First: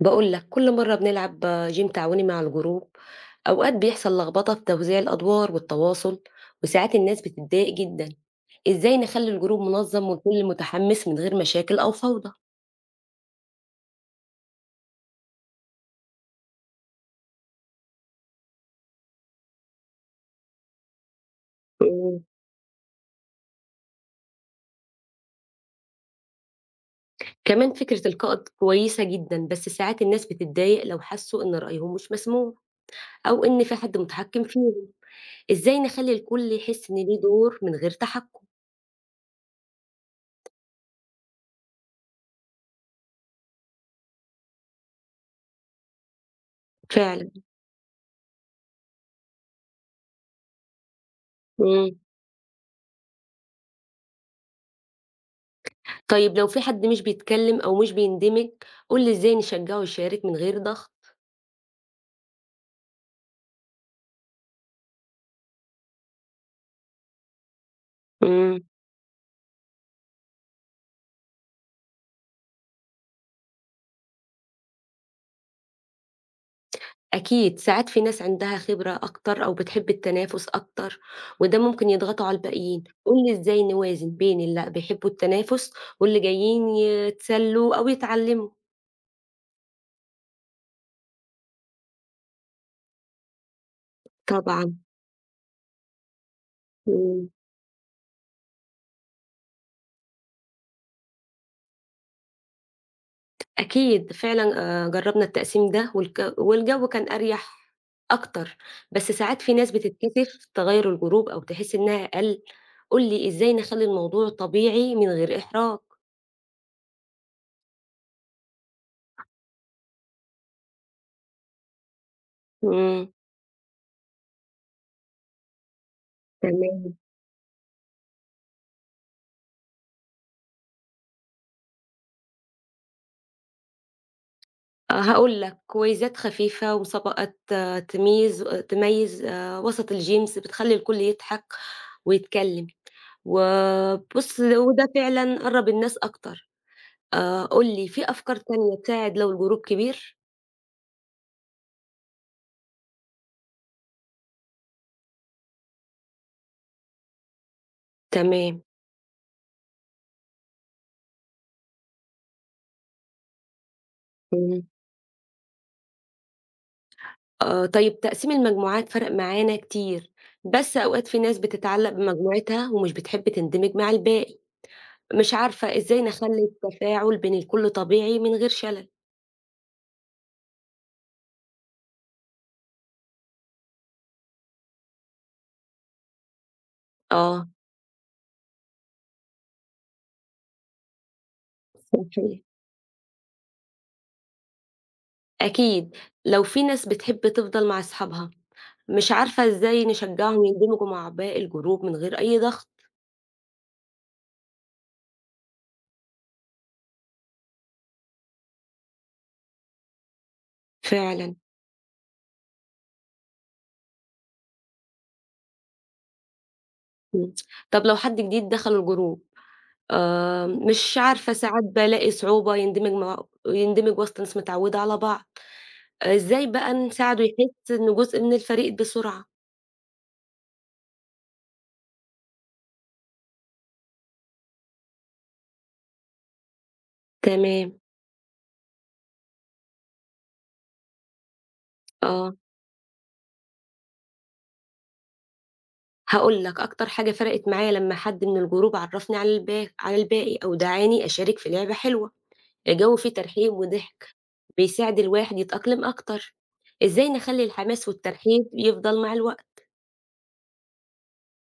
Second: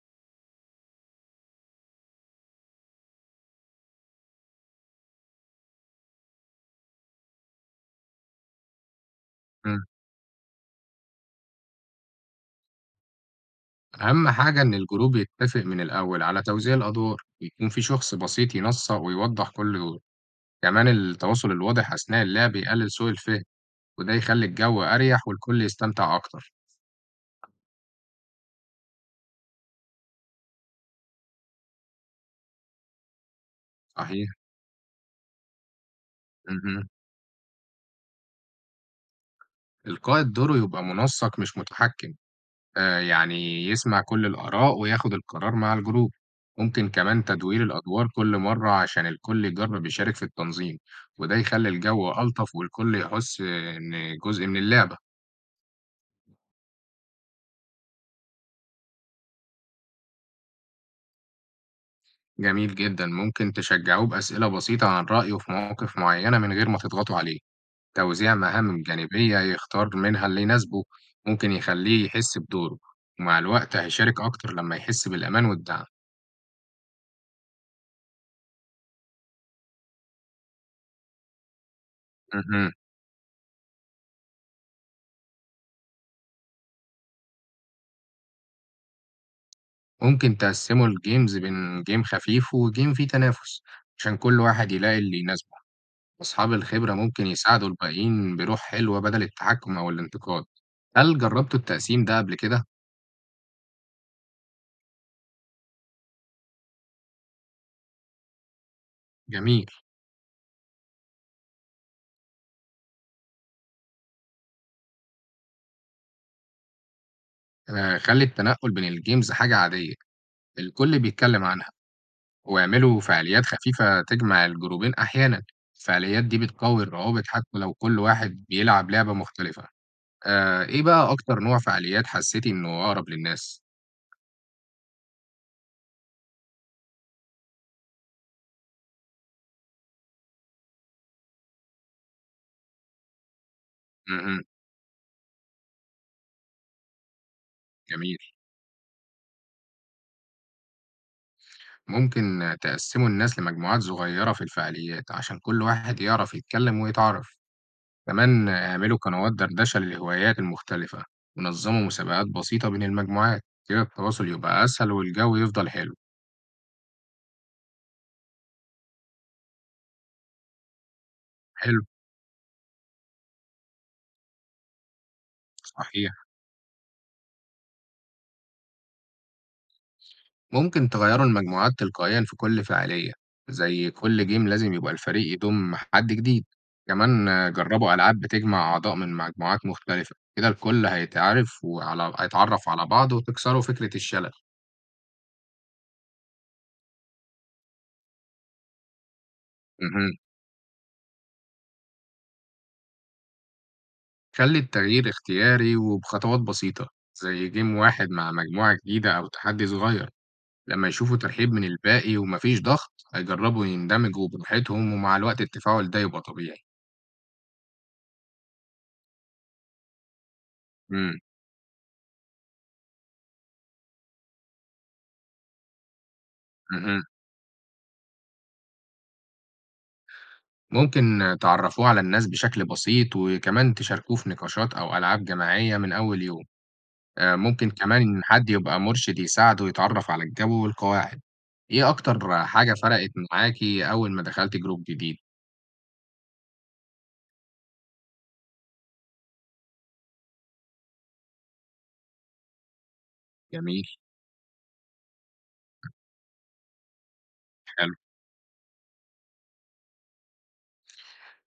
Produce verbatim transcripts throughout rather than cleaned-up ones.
باقول لك كل مرة بنلعب جيم تعاوني مع الجروب. أوقات بيحصل لخبطة في توزيع الأدوار والتواصل، وساعات الناس بتتضايق جدا. إزاي نخلي الجروب إمم. منظم والكل متحمس من غير مشاكل أو فوضى؟ أهم حاجة إن الجروب يتّفق من الأول على توزيع الأدوار، ويكون في شخص بسيط ينسق ويوضّح كل دور. كمان التواصل الواضح مم. أثناء اللعب يقلل سوء الفهم، وده يخلّي الجو أريح والكل يستمتع أكتر. كمان فكرة القائد كويسة جدا، بس ساعات الناس بتتضايق لو حسوا إن رأيهم مش مسموع أو إن في حد صحيح. متحكم فيهم. إزاي نخلي الكل اهم. يحس إن ليه دور من غير تحكم؟ القائد دوره يبقى منسق مش متحكم، آآ يعني يسمع كل الآراء وياخد القرار مع الجروب. ممكن كمان فعلا. تدوير الأدوار كل مرّة عشان الكل يجرّب يشارك في التنظيم، وده يخلّي مم. الجو ألطف والكل يحس إن جزء من اللعبة. طيب لو في حد مش بيتكلم أو مش بيندمج، قول لي إزاي نشجعه يشارك من غير ضغط. جميل جدًا، ممكن تشجّعوه بأسئلة بسيطة عن رأيه في مواقف معيّنة من غير ما تضغطوا عليه، توزيع إمم. مهام جانبية يختار منها اللي يناسبه، ممكن يخلّيه يحس بدوره، ومع الوقت هيشارك أكتر لمّا يحس بالأمان والدعم. أكيد ساعات في ناس عندها خبرة أكتر أو بتحب التنافس أكتر، وده ممكن يضغطوا على اهم، الباقيين، قُل لي إزاي نوازن بين اللي بيحبوا التنافس واللي جايين يتسلّوا أو يتعلموا؟ ممكن تقسّموا الgames بين game خفيف وgame فيه تنافس، عشان كل واحد طبعًا. يلاقي اللي يناسبه. أصحاب الخبرة ممكن إمم. يساعدوا الباقيين بروح حلوة بدل التحكم أو الانتقاد. هل جرّبتوا التقسيم ده قبل كده؟ أكيد فعلًا. آآ، جرّبنا التقسيم ده والك والجو كان أريح أكتر، بس ساعات في جميل، ناس بتتكسف تغيّر الجروب أو تحس إنها أقل. قُل لي إزاي نخلّي الموضوع طبيعي من غير إحراج؟ آآ خلّي التنقل بين الgames حاجة عادية، الكل بيتكلم عنها ويعملوا إمم. فعاليات خفيفة تجمع الجروبين أحيانا. الفعاليات دي بتقوي تمام. الروابط حتى لو كل واحد بيلعب لعبة مختلفة. آه، إيه بقى أكتر نوع فعاليات حسيتي إنه أقرب للناس؟ آآ هاقول لك، كويزات خفيفة ومسابقات، آه، تميز تميّز آآ وسط الجيمس، بتخلّي الكل يضحك ويتكلّم. وبُص، مهم. وده فعلًا قرّب الناس أكتر. آآ قُل لي في جميل. أفكار تانية تساعد لو الجروب كبير؟ ممكن تقسموا الناس لمجموعات صغيرة في الفعاليات عشان كل واحد يعرف يتكلم ويتعرف. كمان تمام. اعملوا قنوات دردشة للهوايات المختلفة ونظموا مسابقات بسيطة بين المجموعات. كده التواصل إمم. يبقى أسهل والجو يفضل حلو. آآ طيب تقسيم المجموعات فرق معانا كتير، بس أوقات في ناس حلو. بتتعلق بمجموعتها ومش بتحب تندمج مع الباقي. مش عارفة إزاي صحيح. نخلّي التفاعل بين الكل طبيعي من غير شلل. ممكن تغيروا المجموعات تلقائيا في كل فعالية، زي كل جيم لازم يبقى الفريق يضم حد جديد. كمان آه. آه، جربوا ألعاب بتجمع أعضاء من مجموعات مختلفة، كده الكل هيتعرف وعلى صحيح. هيتعرف على بعض وتكسروا فكرة الشلل. أكيد. لو في ناس بتحب تفضل مع أصحابها، مش عارفة إزاي مهم. نشجعهم يندمجوا مع باقي الجروب من غير أي ضغط؟ خلي التغيير اختياري وبخطوات بسيطة، زي جيم واحد مع مجموعة جديدة أو تحدي صغير. لما يشوفوا فعلًا. ترحيب من الباقي ومفيش ضغط هيجربوا يندمجوا براحتهم، ومع الوقت التفاعل ده يبقى طبيعي. إمم. طب لو حد جديد دخل الجروب، آآ، مش مم. عارفة ساعات بالاقي صعوبة يندمج مع يندمج وسط ناس متعودة على بعض. آه. إزاي بقى مهم. نساعده يحس إنه جزء من الفريق بسرعة؟ ممكن تعرفوه على الناس بشكل بسيط وكمان تشاركوه في نقاشات أو ألعاب جماعية من أول يوم. آه، ممكن تمام. كمان إن حد يبقى مرشد يساعده يتعرف على الجو والقواعد. إيه آه. أكتر حاجة فرقت معاكي أول ما دخلت جروب جديد؟ هاقول لك أكتر حاجة فرقت معايا لمّا حد من الجروب عرّفني على البا على الباقي أو دعاني أشارك في لعبة حلوة، الجو فيه ترحيب جميل. وضحك. بيساعد الواحد يتأقلم أكتر. إزاي نخلّي الحماس حلو. والترحيب يفضل مع الوقت؟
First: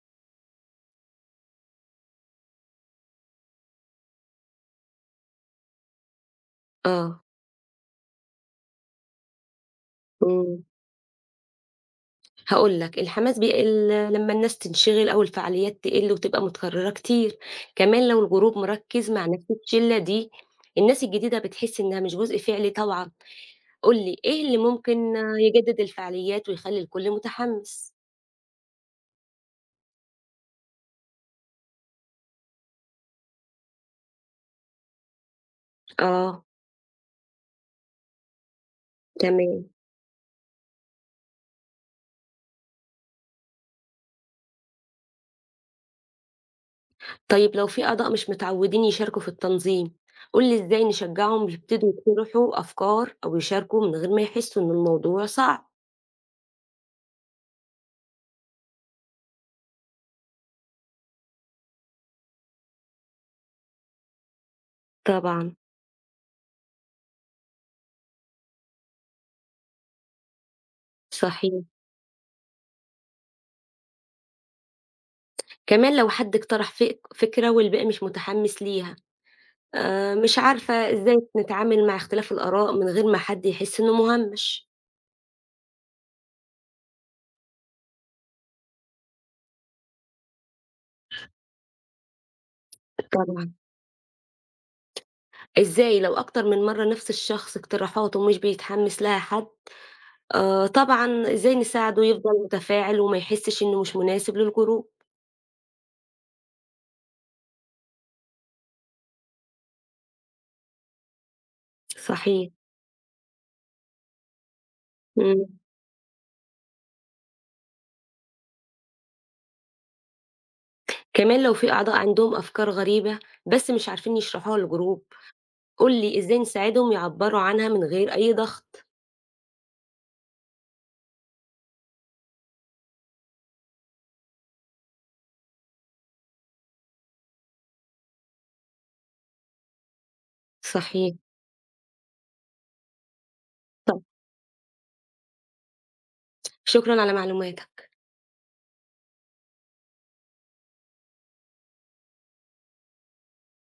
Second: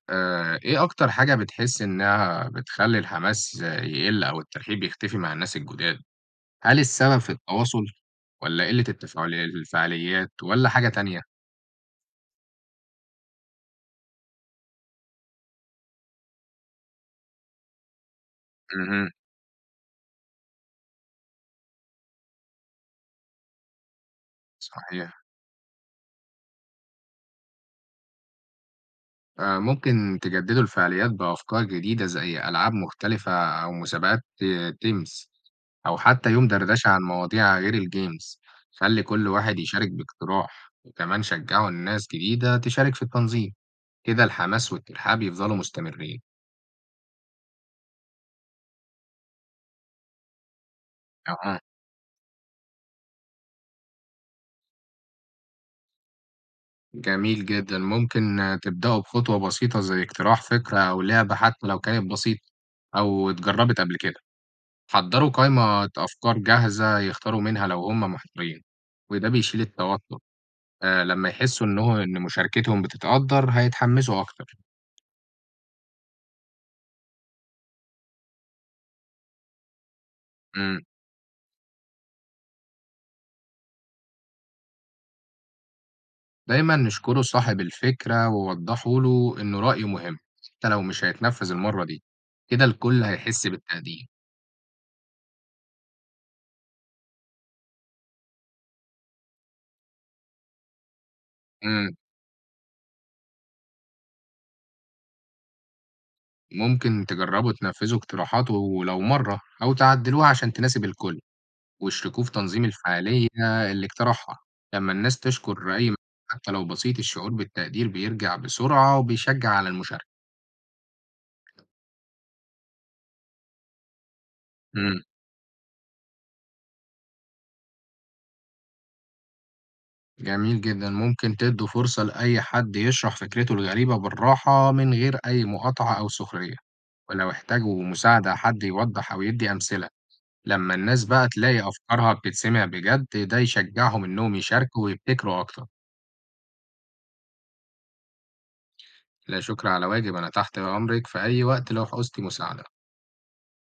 آه، إيه أكتر حاجة بتحس إنها بتخلي الحماس يقل أو الترحيب يختفي مع الناس الجداد؟ هل السبب آه. في التواصل ولا قلة التفاعل- الفعاليات إمم. ولا حاجة تانية؟ هاقول لك الحماس بيقل لمّا الناس تنشغل أو الفعاليات تقل وتبقى متكررة كتير، كمان لو الجروب مهم. مركز مع نفس الشلة دي، الناس الجديدة بتحس إنها مش جزء فعلي طبعًا. قُل لي إيه اللي ممكن صحيح. يجدد الفعاليات ويخلّي الكل متحمس؟ آه، ممكن تجددوا الفعاليات بأفكار جديدة زي ألعاب مختلفة أو مسابقات ت- تيمز أو حتى آه. يوم دردشة عن مواضيع غير الجيمز. خلي كل واحد تمام. يشارك باقتراح وكمان شجعوا الناس جديدة تشارك في التنظيم، كده الحماس والترحاب يفضلوا مستمرين. طيب لو في أعضاء مش متعودين يشاركوا في التنظيم، قُل لي إزاي نشجعهم أها. يبتدوا يقترحوا أفكار أو يشاركوا من غير ما يحسوا إن الموضوع صعب؟ جميل جدا. ممكن آه، تبدأوا بخطوة بسيطة زي اقتراح فكرة أو لعبة حتى لو كانت بسيطة أو اتجربت قبل كده. حضّروا طبعًا. قايمة أفكار جاهزة يختاروا منها لو هم محتارين، وده بيشيل التوتر، آآ لمّا صحيح. يحسّوا إنه إن مشاركتهم بتتقدّر هيتحمّسوا أكتر. كمان لو حد اقترح فك فكرة والباقي مش متحمس ليها، آآ مش عارفة إمم، إزاي نتعامل مع اختلاف الآراء من غير ما حد يحس إنه مُهمّش؟ دايمًا اشكروا صاحب الفكرة ووضّحوا له إنه رأيه مهم، حتى لو مش هيتنفّذ المرّة دي، كده الكل هيحس طبعًا. بالتقدير. إزاي لو أكتر من مرّة نفس الشخص اقتراحاته مش بيتحمس لها حد؟ آآ طبعًا إزاي إمم، نساعده يفضل متفاعل وما يحسش إنه مش مناسب للجروب؟ ممكن تجرّبوا تنفّذوا اقتراحاته ولو مرّة أو تعدّلوها عشان تناسب الكل، ويشركوه في صحيح. تنظيم الفعالية اللي اقترحها. لما الناس إمم. تشكر أي مجهود حتى لو بسيط، الشعور بالتقدير بيرجع بسرعة وبيشجع على المشاركة. كمان لو في أعضاء عندهم أفكار غريبة بس مش عارفين يشرحوها إمم، لجروب، قولي إزاي نساعدهم يعبروا عنها من غير أي ضغط. جميل جدًا، ممكن تدّوا فرصة لأي حد يشرح فكرته الغريبة بالراحة من غير أي مقاطعة أو سخرية، ولو احتاجوا مساعدة حد يوضح أو يدّي أمثلة. لما الناس صحيح. بقى تلاقي أفكارها بتتسمع بجد ده طب، يشجعهم إنهم يشاركوا ويبتكروا أكتر. شكرا على معلوماتك. لا شكر على واجب، أنا تحت أمرك في أي وقت لو عوزتِ مساعدة.